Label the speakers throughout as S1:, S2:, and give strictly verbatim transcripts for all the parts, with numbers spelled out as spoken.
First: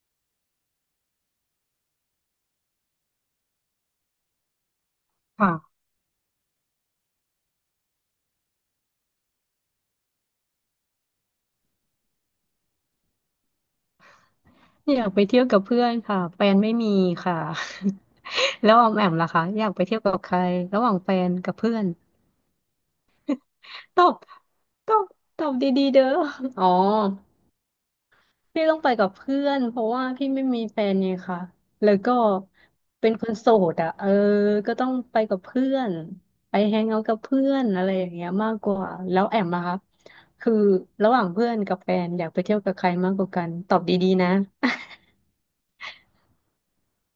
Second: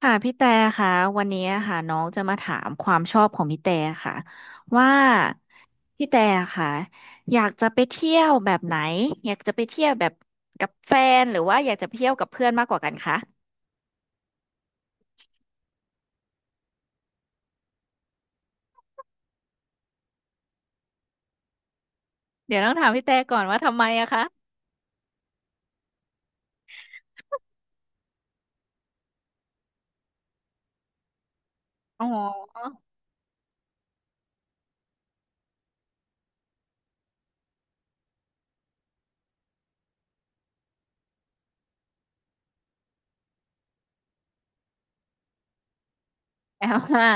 S1: ค่ะพี่แต่ค่ะวันนี้ค่ะน้องจะมาถามความชอบของพี่แต่ค่ะว่า
S2: ค่ะ
S1: พี่แต่ค่ะอยากจะไปเที่ยวแบบไหนอยากจะไปเที่ยวแบบกับแฟนหรือว่าอยากจะไปเที่ยวกับเพื่อนมากกว่ากันคะ
S2: อยากไปเที่ยวกับเพื่อนค่ะแฟนไม่มีค่ะ แล้วออมแอมล่ะคะอยากไปเที่ยวกับใครระหว่างแฟนกับเพื่อน
S1: เดี๋ยวต้องถามพี่แต่ก่อนว่าทำไม
S2: ตอ
S1: อะ
S2: บ
S1: คะ
S2: ตอบตอบดีๆเด้ออ๋อพี่ต้องไปกับเพื่อนเพราะว่าพี่ไม่มีแฟนไงค่ะแล้ว
S1: อ๋
S2: ก็
S1: อ
S2: เป็นคนโสดอ่ะเออก็ต้องไปกับเพื่อนไปแฮงเอาท์กับเพื่อนอะไรอย่างเงี้ยมากกว่าแล้วแอมล่ะคะคือระหว่างเพื่อนกับแฟนอยากไปเที่ยวกับใครมากกว่ากันตอบดีๆนะ
S1: แอมว่า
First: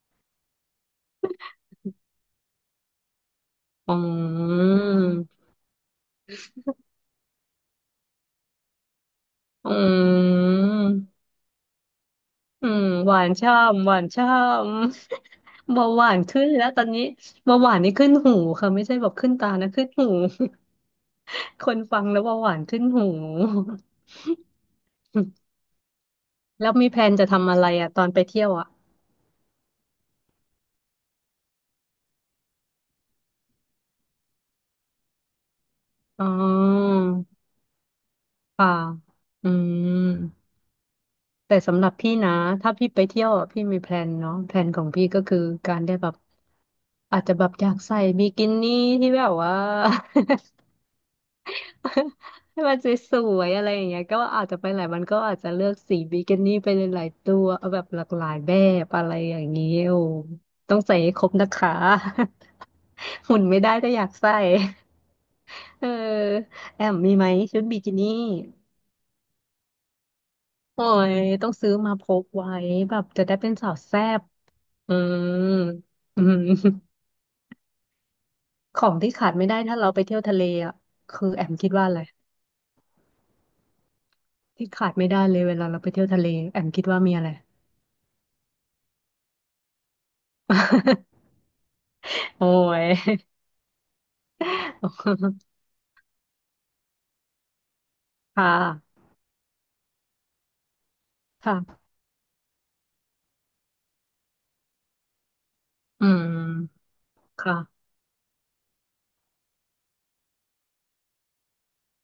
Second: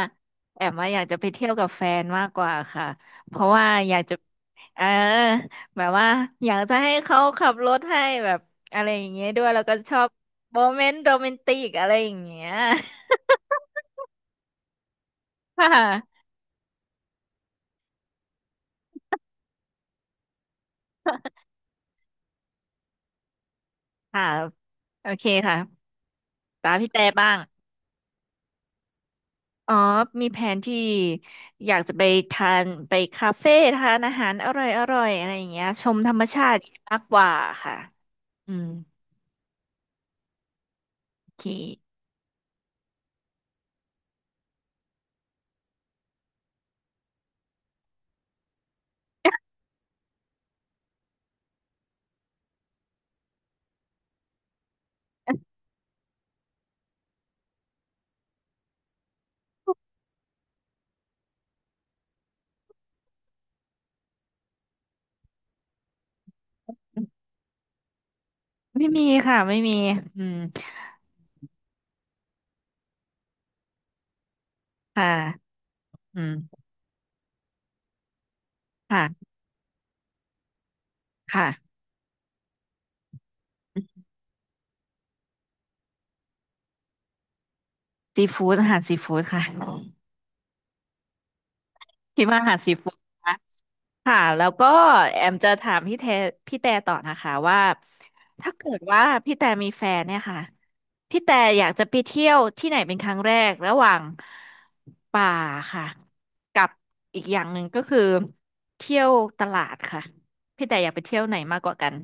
S1: แอมว่าอยากจะไปเที่ยวกับแฟนมากกว่าค่ะ เพราะว่า
S2: อ
S1: อยากจะ
S2: ื
S1: เออ
S2: ม
S1: แบบว่าอยากจะให้เขาขับรถให้แบบอะไรอย่างเงี้ยด้วยแล้ว
S2: อ
S1: ก็ชอบ
S2: ื
S1: โมเมนต์
S2: ม
S1: โรแมนติกอะไรอย่างเงี้ย
S2: อืมหวา นช่ำหวานช่ำ
S1: ค่
S2: เบาหวาน
S1: ะ
S2: ขึ้นแล้วตอนนี้เบาหวานนี่ขึ้นหูค่ะไม่ใช่แบบขึ้นตานะขึ้นหู คนฟังแล้วเบาหวานขึ้นหู
S1: ค่ะโอเคค่ะ
S2: แล้
S1: ตา
S2: ว
S1: ม
S2: มี
S1: พี่
S2: แพล
S1: แต่
S2: นจะ
S1: บ้าง
S2: ทำอะไรอ่ะตอนไปเที่ยวอ่ะ
S1: อ๋อมีแผนที่อยากจะไปทานไปคาเฟ่ทานอาหารอร่อยอร่อยอะไรอย่างเงี้ยชมธรรม
S2: อ๋อ
S1: ชาติมากกว่าค่ะอืม
S2: ค่ะอืม
S1: โอเค
S2: แต่สำหรับพี่นะถ้าพี่ไปเที่ยวอะพี่มีแพลนเนาะแพลนของพี่ก็คือการได้แบบอาจจะแบบอยากใส่บิกินี่ที่แบบว่า ให้มันสวยๆอะไรอย่างเงี้ยก็อาจจะไปไหนมันก็อาจจะเลือกสีบิกินี่ไปหลายๆตัวเอาแบบหลากหลายแบบอะไรอย่างเงี้ยโอ้ต้องใส่ให้ครบนะคะ หุ่นไม่ได้แต่อยากใส่ เออแอมมีไหมชุดบิกินี่
S1: ไม่มีค่ะไม่มีอืม
S2: โอ้ยต้องซื้อมาพกไว้แบบจะได้เป็นสาวแซ่บอื
S1: ค่ะ
S2: ม
S1: อื
S2: อืม
S1: ม
S2: ของที่
S1: ค่ะ
S2: ขาดไม่ได้ถ้าเราไปเที่ยวทะเลอ่ะคือแอมคิด
S1: ค่ะ
S2: ว่าอะไรที่ขาดไม่ได้เลยเวลาเราไปเที่ยวทะเลแอมคิดว่ามีอะไร
S1: ซีฟู้ดอาหารซีฟู้ดค่ะ คิดว่า
S2: โอ้
S1: อาหารซี
S2: ย
S1: ฟู้ดนะค่ะ แล้วก็แอม จะถามพี่แทพี่แต่ต่อนะคะว่า
S2: ค่ะ
S1: ถ้าเกิดว่าพี่แต่มีแฟนเนี่ยค่ะ พี่แต่อยากจะ
S2: ค่ะ
S1: ไปเที่ยวที่ไหนเป็นครั้งแรก ระหว่างป่าค่ะ
S2: อื
S1: กับ
S2: ม
S1: อีกอย่างหนึ่งก็
S2: ค่ะ
S1: คือเที่ยวตลาดค่ะ พี่แต่อยากไปเที่ยวไหนมากกว่ากัน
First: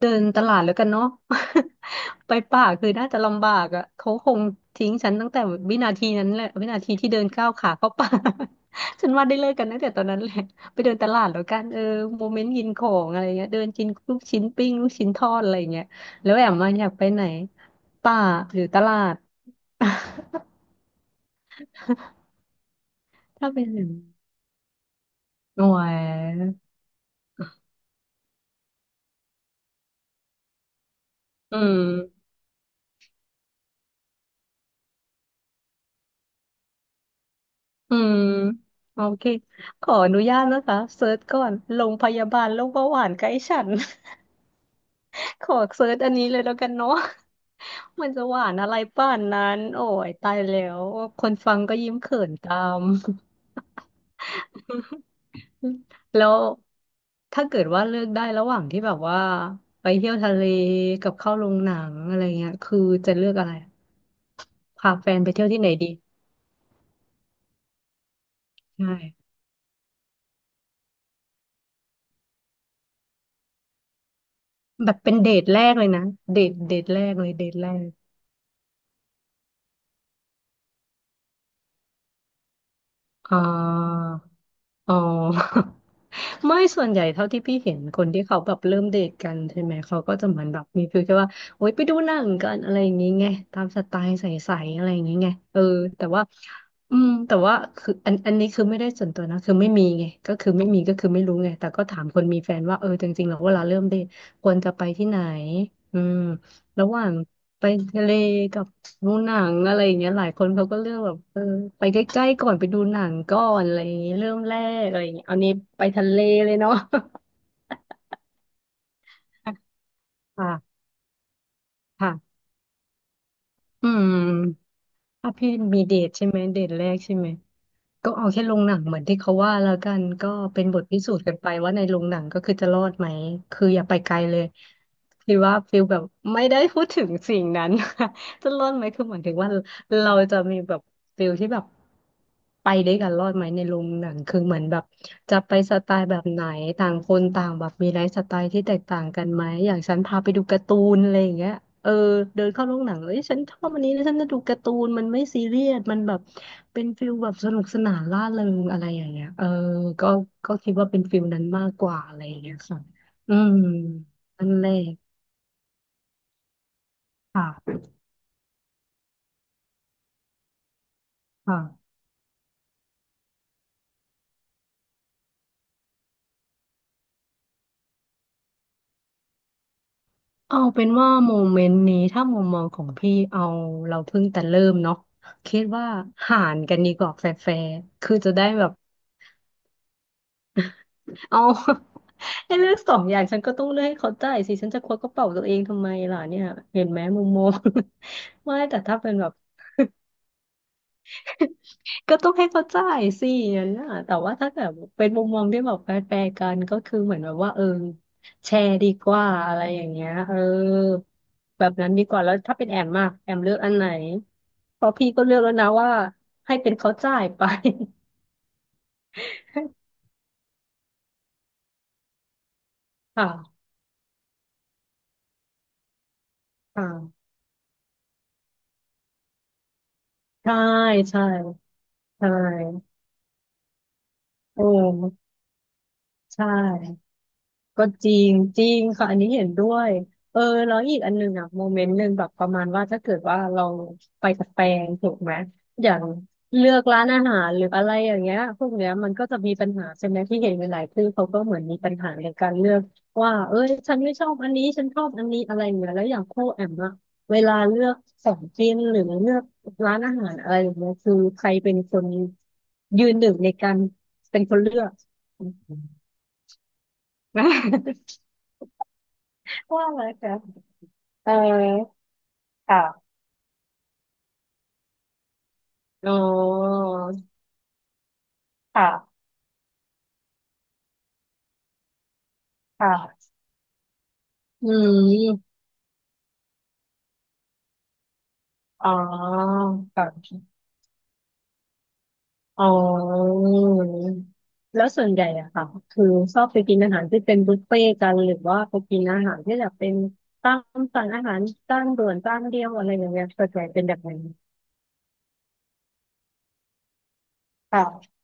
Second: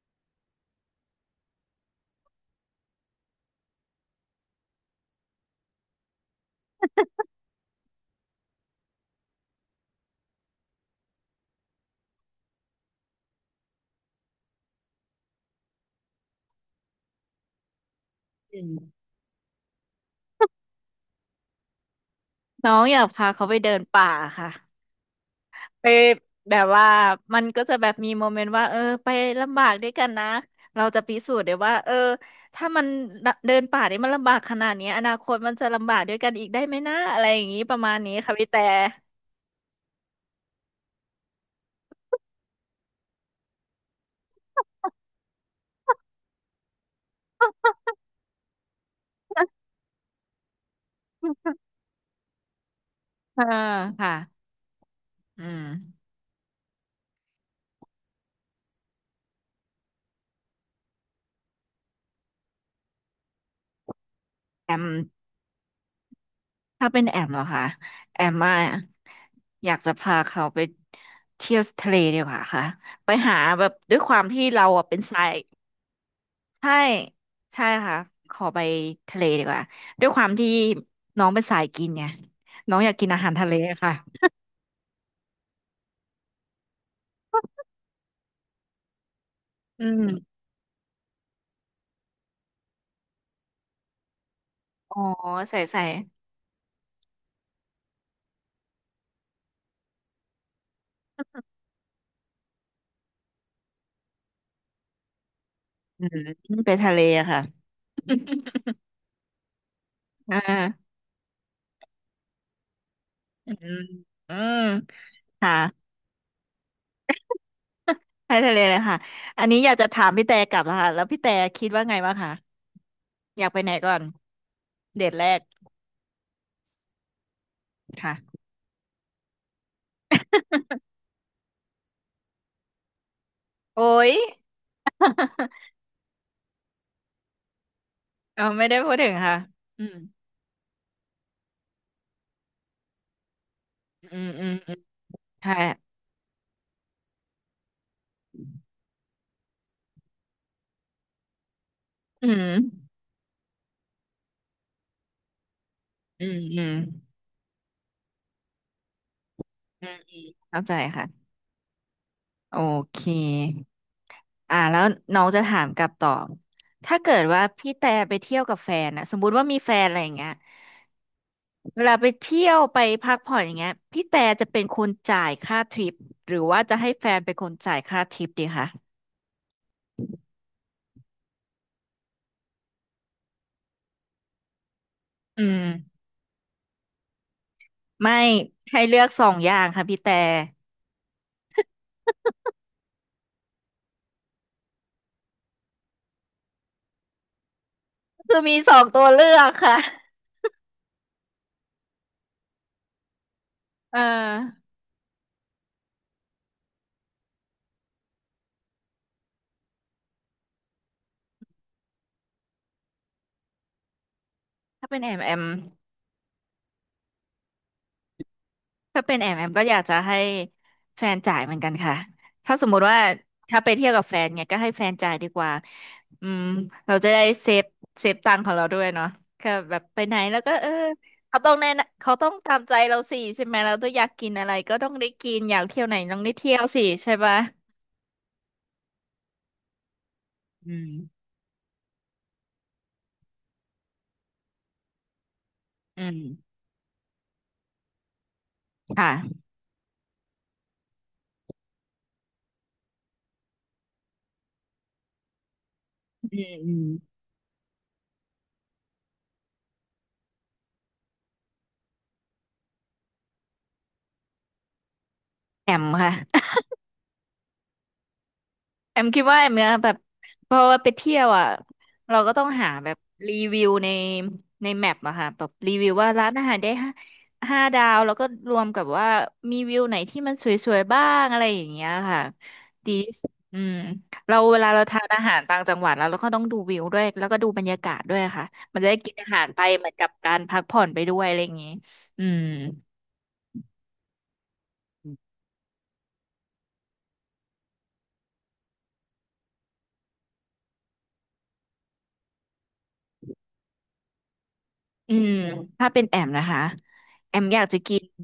S2: เดินตลาดแล้วกันเนาะ ไปป่าคือน่าจะลำบากอ่ะเขาคงทิ้งฉันตั้งแต่วินาทีนั้นแหละวินาทีที่เดินก้าวขาเข้าป่า ฉันว่าได้เลิกกันตั้งแต่ตอนนั้นแหละไปเดินตลาดแล้วกันเออโมเมนต์กินของอะไรเงี้ยเดินกินลูกชิ้นปิ้งลูกชิ้นทอดอะไรเงี้ยแล้วแอมมาอยากไปไหนป่าห
S1: อื
S2: รือ
S1: ม
S2: ตลาด
S1: น้องอยากพาเขา
S2: ถ้า
S1: ไป
S2: เป็นอ
S1: เดิ
S2: ย่าง
S1: น
S2: นั้น
S1: ป่าค่ะ
S2: โอ้
S1: ไป
S2: ย
S1: แบบว่ามันก็จะแบบมีโมเมนต์ว่าเออไปลำบากด้วยกันนะเราจะพิสูจน์เดี๋ย
S2: อื
S1: วว่าเออ
S2: ม
S1: ถ้ามันเดินป่าเนี่ยมันลำบากขนาดนี้อนาคตมันจะลำบากด้วยกันอีกได้ไหมนะอะไรอย่างนี้ประมา
S2: อื
S1: ณนี้
S2: ม
S1: ค่ะพี่แต่
S2: โอเคขออนุญาตนะคะเซิร์ชก่อนโรงพยาบาลโรคเบาหวานใกล้ฉัน ขอเซิร์ชอันนี้เลยแล้วกันเนาะ มันจะหวานอะไรป่านนั้นโอ้ยตายแล้ว คนฟังก็ยิ้มเขินตาม
S1: อ่าค่ะอืม
S2: แล้วถ้าเกิดว่าเลือกได้ระหว่างที่แบบว่าไปเที่ยวทะเลกับเข้าโรงหนังอะไรเงี้ยคือจะเลือกอะไร
S1: แอม
S2: พาแฟนไปเที่ยวที่ไหนดี
S1: ถ้าเป็นแอมเหรอคะแอมมา
S2: ใช่
S1: อยากจะพาเขาไปเที่ยวทะเลดีกว่าค่ะไปหาแบบด้วยความที่เราอ่ะ
S2: แบ
S1: เป็
S2: บ
S1: น
S2: เป็น
S1: สา
S2: เด
S1: ย
S2: ทแรกเลยนะเดท
S1: ใช่
S2: เดทแรกเลยเดท
S1: ใช่
S2: แรก
S1: ค่ะขอไปทะเลดีกว่าด้วยความที่น้องเป็นสายกินไงน้องอยากกินอาหาร
S2: อ่า
S1: ทะเลค่ะ
S2: อ๋อ ไม่ส่วนใหญ่เท่าที่พี่เห็นคนที่เขาแบบเริ่มเดทกันใช่ไหม
S1: อื
S2: เขาก็จะ
S1: ม
S2: เหมือนแบบมีฟีลแค่ว่าโอ๊ยไปดูหนังกันอะไรอย่างงี้ไงตามสไตล์ใสๆอะไร
S1: อ๋
S2: อ
S1: อ
S2: ย่างงี้ไงเอ
S1: ใส่
S2: อ
S1: ใส่
S2: แต่ว่าอืมแต่ว่าคืออันอันนี้คือไม่ได้ส่วนตัวนะคือไม่มีไงก็คือไม่มีก็คือไม่รู้ไงแต่ก็ถามคนมีแฟนว่าเออจริงๆแล้วเวลาเริ่มเดทควรจะไปที่ไหนอื
S1: อื
S2: ม
S1: มไป
S2: ระ
S1: ทะ
S2: ห
S1: เล
S2: ว่าง
S1: อะค่ะ
S2: ไปทะเลกับดูหนังอะไรอย่างเงี้ยหลาย
S1: อ่
S2: คนเขาก็เลือ
S1: า
S2: กแบบเออไปใกล้ๆก่อนไปดูหนังก่อ
S1: อืม
S2: นอะไรอย่างเงี้ยเริ่
S1: อื
S2: มแร
S1: ม
S2: กอะไรอย่างเงี้ยเอานี้
S1: ค่ะ
S2: ไปทะเลเลยเนาะ
S1: ไปทะเลเลยค่ะอันนี้อ ยากจะถามพี่แต่กลับแล้ว
S2: ค่ะ
S1: ค่ะแล้วพี่แต่คิดว่าไงบ้างคะ
S2: ค่ะ
S1: อยากไปไหน
S2: อื
S1: ก่อน
S2: ม
S1: เดทแร
S2: ถ้า
S1: ก
S2: พี่มีเดทใช่ไหมเดทแรกใช่ไหมก็
S1: ค่ะ
S2: เอาแค่โรงหนังเหมือนที่เขาว่าแล้วกันก็เป็นบทพิสูจน์กันไปว่าในโรงหนังก็คือจะรอดไหมคืออ
S1: โอ้
S2: ย่าไปไก
S1: ย
S2: ลเลย คือว่าฟิลแบบไม่ได้พูดถึงสิ่งนั้น
S1: เอา
S2: จะร
S1: ไม่
S2: อด
S1: ได้
S2: ไหม
S1: พูด
S2: คือ
S1: ถึง
S2: หมายถึ
S1: ค่ะ
S2: งว่า
S1: อืม
S2: เราจะมีแบบฟิลที่แบบไปด้วยกันรอดไหมในโรงหนั
S1: อื
S2: ง
S1: ม
S2: คือ
S1: อืม
S2: เหมือน
S1: อื
S2: แบ
S1: ม
S2: บจะ
S1: ใช่
S2: ไปสไตล์แบบไหนต่างคนต่างแบบมีไลฟ์สไตล์ที่แตกต่างกันไหมอย่างฉันพาไปดูการ์ตูนอะไรอย่างเงี้ยเออ
S1: อื
S2: เดิ
S1: ม
S2: นเข้าโรงหนังเอ้ยฉันชอบอันนี้แล้วฉันจะดูการ์ตูนมันไม่ซีเรียสมันแบบ
S1: อืมอืม
S2: เป็นฟิลแบบสนุกสนานร่าเริงอะไรอย่างเงี้ยเออ
S1: อืม
S2: ก็ก็
S1: เข้า
S2: คิ
S1: ใจ
S2: ดว่าเป็น
S1: ค่ะ
S2: ฟิลนั้นมากกว่าอะไรอย่างเงี้
S1: โอ
S2: ยค่ะ
S1: เค
S2: อืมอัน
S1: อ่า
S2: แร
S1: แล้ว
S2: ก
S1: น้องจะถามกลับต่อถ้าเกิดว่า
S2: ค่
S1: พี่
S2: ะ
S1: แต่ไปเที่ยวกับแฟนนะสมมุติว่ามีแฟนอะไรอย่างเงี้ยเวลา
S2: ค่ะ
S1: ไปเที่ยวไปพักผ่อนอย่างเงี้ยพี่แต่จะเป็นคนจ่ายค่าทริปหรือว่าจะให้แฟนเป็นคนจ่ายค่าทริปดีคะ
S2: เอาเป็นว่าโมเมนต์นี้ถ้ามุมมองของพี่เอาเราเพิ่งแต่เริ่มเนาะ
S1: อื
S2: คิ
S1: ม
S2: ดว่าหารกันดีกว่าแฟร์ๆ
S1: ไม่
S2: คือจะได้แบบ
S1: ให้เลือกสองอย่างค่ะพี่แต่
S2: เอา ให้เลือกสองอย่างฉันก็ต้องเลือกให้เขาจ่ายสิฉันจะควักกระเป๋าตัวเองทำไมล่ะเนี่ยเห็นไหมมุมมอง
S1: คือ
S2: ไม่
S1: มีส
S2: แต่
S1: อง
S2: ถ้า
S1: ตัว
S2: เป็นแบ
S1: เลื
S2: บ
S1: อกค่ะ
S2: ก็ต้องให้เขาจ่ายสิอย่างนั้นน่ะ
S1: เ
S2: แต่ว่าถ้าแบ
S1: ออ
S2: บเป็นมุมมองที่แบบแฟร์ๆกันก็คือเหมือนแบบว่าเออแชร์ดีกว่าอะไรอย่างเงี้ยเออแบบนั้นดีกว่า แล้วถ้าเป็นแอมมากแอมเลือกอันไหนเพ
S1: ถ้า
S2: ราะ
S1: เป็น
S2: พี่
S1: แอม
S2: ก็
S1: แอ
S2: เลือก
S1: ม
S2: แล้วนะว่าให้เป็นเขาจ่ายไป
S1: ถ้าเป็นแอมแอมก็อยากจะให้แฟนจ่ายเหมือนกันค่ะถ้าสมมุติว่า ถ้า
S2: ค่ะ
S1: ไปเที่ยวกับแฟนเนี่ยก็ให้แฟนจ่ายดีกว่าอืมเราจะได้
S2: ค่ะ
S1: เซฟเซฟตังค์ของเราด้วยเนาะค่ะแบบไปไหนแล้วก็
S2: ใช่
S1: เออ
S2: ใช่
S1: เขาต้องแน่นเขาต้
S2: ใช่
S1: องตามใจเราสิใช่ไหมเราต้องอยากกินอะไร
S2: โอ้
S1: ก็ต้องได้กินอยากเที่ยวไหนต้องได้
S2: ใช่
S1: เที่ยวสิใช่ปะ
S2: ก็จริงจริงค่ะอันนี้เห็นด้วยเออ
S1: อื
S2: แล้ว
S1: ม
S2: อีกอันหนึ่งอะโมเมนต์หนึ่งแบบประมาณว่าถ้าเกิดว่าเราไปกับแฟนถูกไหมอย่า
S1: อื
S2: ง
S1: ม
S2: เลือกร้านอาหารหรืออะไรอย่างเงี้ยพวกเนี้ยมันก็จะ
S1: ค่ะ
S2: มีปัญหาใช่ไหมที่เห็นหลายๆคู่เขาก็เหมือนมีปัญหาในการเลือกว่าเอ้ยฉันไม่ชอบอันนี้ฉันชอบอันนี้อะไรอย่างเงี้ยแล้วอย่าง
S1: อื
S2: คู่
S1: ม
S2: แอ
S1: อื
S2: ม
S1: ม
S2: อะเวลาเลือกของกินหรือเลือกร้านอาหารอะไรอย่างเงี้ยคือใครเป็นคนยืนหนึ่งในการเป็นคนเลือก
S1: แอมค่ะ แอมคิดว่าแอมเนี่ย
S2: ว่า
S1: แบ
S2: อะ
S1: บ
S2: ไหมคะ
S1: พอไปเที่ยว
S2: เออ
S1: อ่ะเราก็ต้องหาแบบ
S2: ค่ะ
S1: รีวิวในในแมปอะค่ะแบบรีวิวว่า
S2: อ๋อ
S1: ร้านอาหารได้ห้าห้าดาวแล้วก็รวมกับว่า
S2: ค่ะ
S1: มีวิวไหนที่มันสวยๆบ้างอะไรอย่างเงี้ยค่ะดี
S2: ค่ะ
S1: อืมเราเว
S2: อื
S1: ลาเราทานอาหาร
S2: ม
S1: ต่างจังหวัดแล้วเราก็ต้องดูวิวด้วยแล้วก็ดูบรรยากาศด้วยค่ะมัน
S2: อ๋
S1: จะ
S2: อ
S1: ได้กินอาหารไปเหมือน
S2: ค่
S1: กับการ
S2: ะ
S1: พักผ่อนไปด้วยอะไรอย่างงี้อืม
S2: อ๋อแล้วส่วนใหญ่อะค่ะคือชอบไปกินอาหารที่เป็นบุฟเฟ่ต์กันหรือว่าไปกินอาหารที่แบบเป็นตามสั่งอาหารจานด่วนจานเดียวอะไรอย่างเงี้ยส่วนใหญ่เป็นแบบนั้น
S1: อืมถ้าเป็นแอมนะคะแอมอยากจะกิน
S2: ค่ะ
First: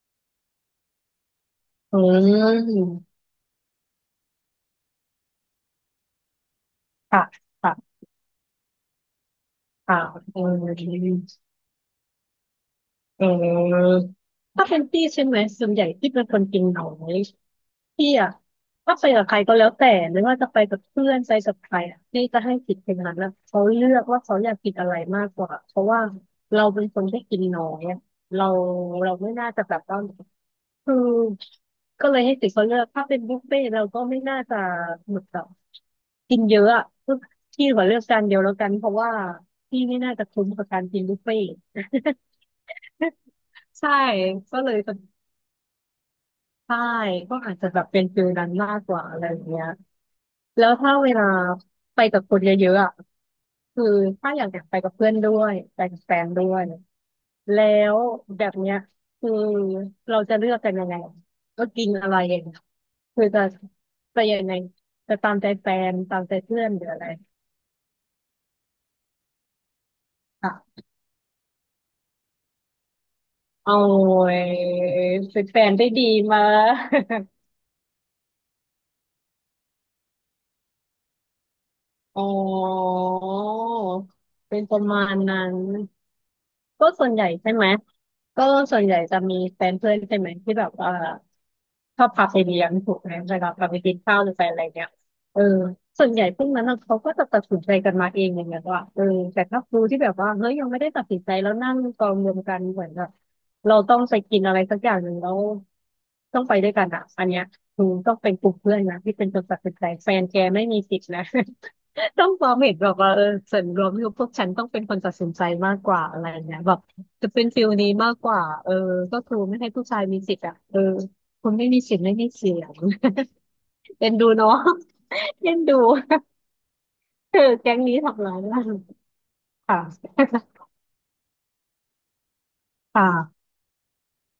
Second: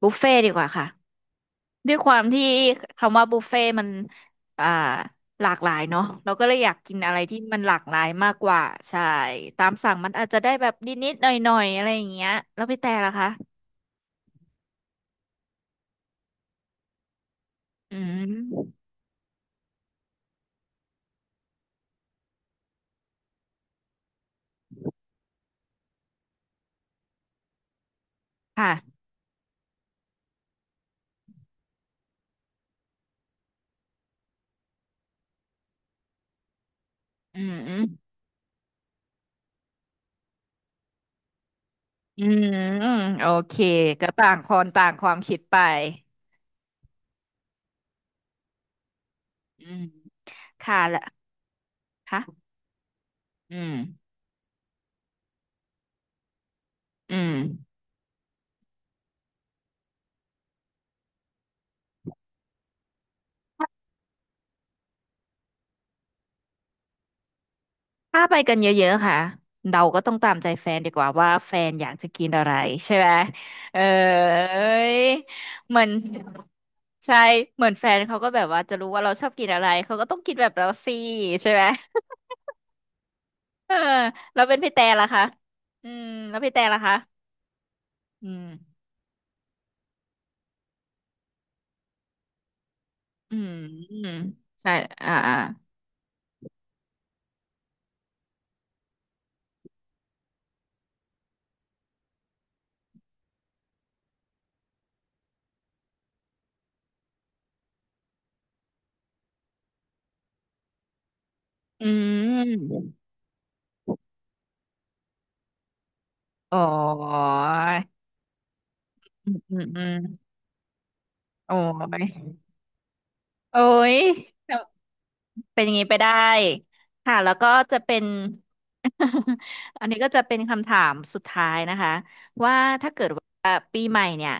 S1: บุฟเฟ่ดีกว่าค่ะ ด้ว
S2: อื
S1: ยความที่คำ
S2: ม
S1: ว่าบุฟเฟ่ต์มันอ่าหลากหลายเนาะเราก็เลยอยากกินอะไร
S2: ค่ะ
S1: ที่มันหลาก
S2: ค่ะ
S1: หลายมากกว่า ใช่ตามสั่ง
S2: ค่ะ
S1: มันอาจ
S2: เอ
S1: จะได้แบบนิ
S2: อ
S1: ดๆหน่อยๆอะไรอย่างเงี้ยแล้วพี่แต่ล่ะ
S2: เอ
S1: คะ
S2: อถ้าเป็นพี่ใช่ไหมส่วนใหญ่ที่เป็นคนกินน้อย
S1: อื
S2: พี่อะ
S1: ม
S2: ถ้าไปกับใครก็แล้วแต่ไม่ว่าจะไปกับเพื่อนไปกับใครอะพี่จะให้สิทธิ์คนนั้นอะเขาเลือกว่าเขาอยากกินอะไรมากกว่าเพราะว่าเราเป็นคนที่กินน้อยอะเรา
S1: ค่ะ
S2: เราไม่น่าจะแบบว่าคือก็เลยให้สิทธิ์เขาเลือกถ้าเป็นบุฟเฟ่ต์เราก็ไม่น่าจะหมดอนบกินเยอะอะคือ
S1: อื
S2: พี่ขอเลือก
S1: ม
S2: จานเดียวแล้วกันเพราะว่าพี่ไม่น่าจะคุ้มกับการกินบุฟเฟ่ต์
S1: อืมโอเค
S2: ใช่
S1: ก็ต่างค
S2: ก็
S1: น
S2: เลย
S1: ต่าง
S2: จะ
S1: ความคิดไป
S2: ใช่ก็อาจจะแบบเป็นฟิลนั้นมากกว่าอะไรอย่างเงี้
S1: อื
S2: ย
S1: ม
S2: แล้ว
S1: ค่ะ
S2: ถ้า
S1: ละ
S2: เวลาไปกับคน
S1: ค่ะ
S2: เยอะๆอ่ะ
S1: อืม
S2: คือถ้าอยากอยาะไปกับเพื่อนด้วยไปกับแฟนด้วย
S1: อืม
S2: แล้วแบบเนี้ยคือเราจะเลือกกันยังไงก็กินอะไรเองคือจะจะยังไงจะตามใจแฟนตามใจเพื่อนหรืออะไร
S1: ถ้าไปกันเยอะๆค่ะ เราก็ต้องตามใจ
S2: อ่
S1: แฟน
S2: ะ
S1: ดีกว่าว่าแฟนอยากจะกินอะไรใช่ไหม
S2: เอา
S1: เออ
S2: ไอ้ยเป็นแฟน
S1: เหมือ
S2: ได้
S1: น
S2: ดีมา
S1: ใช่ เหมือนแฟนเขาก็แบบว่าจะรู้ว่าเราชอบกินอะไร เขาก็ต้องกินแบบเราสิใช่ไหม
S2: อ๋อ
S1: เออเราเป็น
S2: เป็น
S1: พี่
S2: ป
S1: แต่
S2: ระ
S1: ละ
S2: มาณ
S1: คะ
S2: นั้น
S1: อืมแล้วพี่แต่ละ
S2: ก็
S1: คะ
S2: ส่วนใหญ่ใช่ไหม
S1: อื
S2: ก็
S1: ม
S2: ส่วนใหญ่จะมีแฟนเพื่อนใช่ไหมที่แบบว่า ชอบพาไปเลี้ยงถูกไหม
S1: อื
S2: เวลา
S1: ม
S2: พาไปกิ
S1: อื
S2: น
S1: ม
S2: ข้าวหรือไปอะไร
S1: ใช่
S2: เนี้ย
S1: อ่าอ่า
S2: เออส่วนใหญ่พวกนั้นน่ะเขาก็จะตัดสินใจกันมาเองอย่างเงี้ยว่าเออแต่ถ้าครูที่แบบว่าเฮ้ยยังไม่ได้ตัดสินใจแล้วนั่งกองรวมกันเหมือนแบบเราต้องไปกินอะไรสักอย่างหนึ่งแล้วต้องไปด้วยกันอ่ะอันเนี้ยครูต้องเป็นกลุ่มเพื่อนนะที่เป็นคนตัดสินใจแฟนแกไม่มีสิทธิ์นะ
S1: อื
S2: ต้องความเห็นแบบ
S1: ม
S2: ว่าเออส่วนรวมที่พวกฉันต้องเป็นคนตัดสินใจมากกว่าอะไร
S1: อ๋
S2: เงี้
S1: อ
S2: ยแบบจะเป็นฟิลนี้มากกว่าเออก็
S1: อื
S2: คื
S1: ม
S2: อ
S1: อื
S2: ไม่
S1: ม
S2: ให้
S1: อื
S2: ผู้
S1: ม
S2: ชายมีสิทธิ์อ่ะเออคุ
S1: โอ้
S2: ณไม่มีสิท
S1: ย
S2: ธิ์ไม่มีเสียง
S1: โอ้ย
S2: เอ็นดูเนาะ เอ็
S1: เป็
S2: น
S1: นอย่า
S2: ดู
S1: งนี้ไปได้ค่ะแล้ ว
S2: เออ
S1: ก็
S2: แก๊
S1: จะ
S2: ง
S1: เป็
S2: นี้
S1: น
S2: ทำร้ายร่าง ค่ะ
S1: อันนี้ก็จะเป็นคำถามสุดท้ายนะคะว่าถ้าเกิ
S2: ค่ะ
S1: ดว่าปีใหม่เนี่ย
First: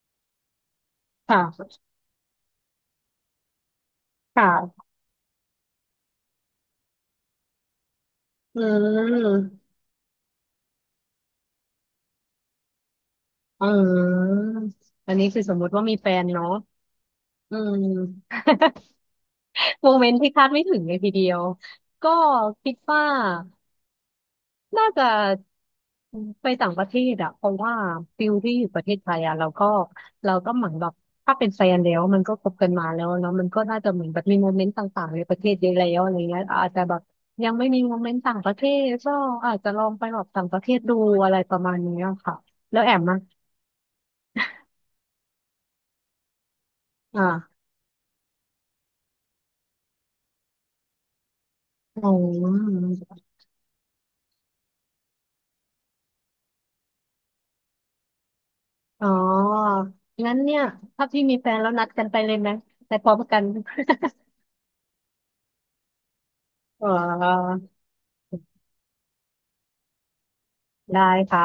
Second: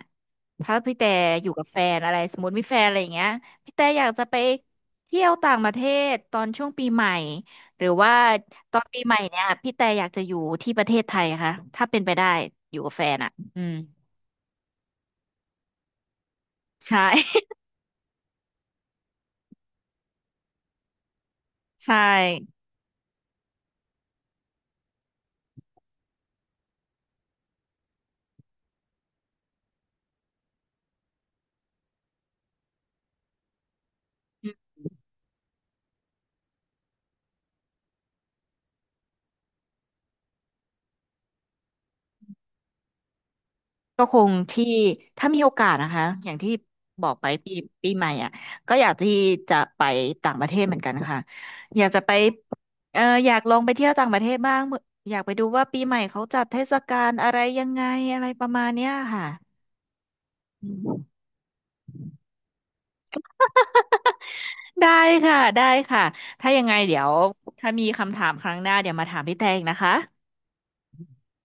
S1: ถ้าพี่แต่
S2: ค่
S1: อยู่กับแฟ
S2: ะ
S1: นอะไรสมมติมีแฟนอะไรอย่างเงี้ยพี่แต่อยากจะไป
S2: ค่ะ
S1: เที่ยวต่างประเทศตอนช่วงปีใหม่หรือว่า
S2: อื
S1: ตอนปีใหม่เนี่ย
S2: ม
S1: พี่แต่อยากจะอยู่ที่ประเทศไทยค่ะถ้าเป็นไปได้อยู่กับแฟนอ่ะอื
S2: อื
S1: ม
S2: มอันนี้คือสมมติว่ามีแฟนเนาะ
S1: ใช่
S2: อืม โมเมนต์ที่คาดไม่ถึงเลยทีเดียว
S1: ใช่
S2: ก็คิดว่า น่าจะไปต่างประเทศอะเพราะว่าฟิลที่อยู่ประเทศไทยอะเราก็เราก็เหมือนแบบถ้าเป็นแฟนแล้วมันก็คบกันมาแล้วเนาะมันก็น่าจะเหมือนแบบมี
S1: อื
S2: โมเมนต์ต่างๆในประเทศเยอะแล้วอะไรเงี้ยอาจจะแบบยังไม่มีโมเมนต์ต่างประเทศก็อาจจะลองไปแบบต่างประเทศดูอะไรประมาณนี้ค่ะแล้วแอมอะ
S1: ก็คงที่ถ้ามีโอกาสนะคะอย่างที่บอกไปปี
S2: อ่า
S1: ปีใหม่อ่ะก็อยากที่จะไปต่างประเทศเหมือนกันค่ะอยากจะ
S2: อ๋อ
S1: ไปเอออยากลองไปเที่ยวต่างประเทศบ้างอยากไปดูว่าปีใหม่เขาจัดเทศกาลอะไรยังไงอะไรประมาณเนี้ย
S2: อ๋อ
S1: ค่ะ
S2: งั้นเนี่ย
S1: อืม
S2: ถ้าพี่มีแฟนแล้วนัดกันไปเลยไหมไปพร้อมกัน
S1: ได้ค่ะได้ค่ะถ้ายังไง
S2: อ๋อ
S1: เดี๋ยวถ้ามีคำถามครั้งหน้าเดี๋ยวมาถามพี่แตงนะคะ
S2: ได้ค่ะ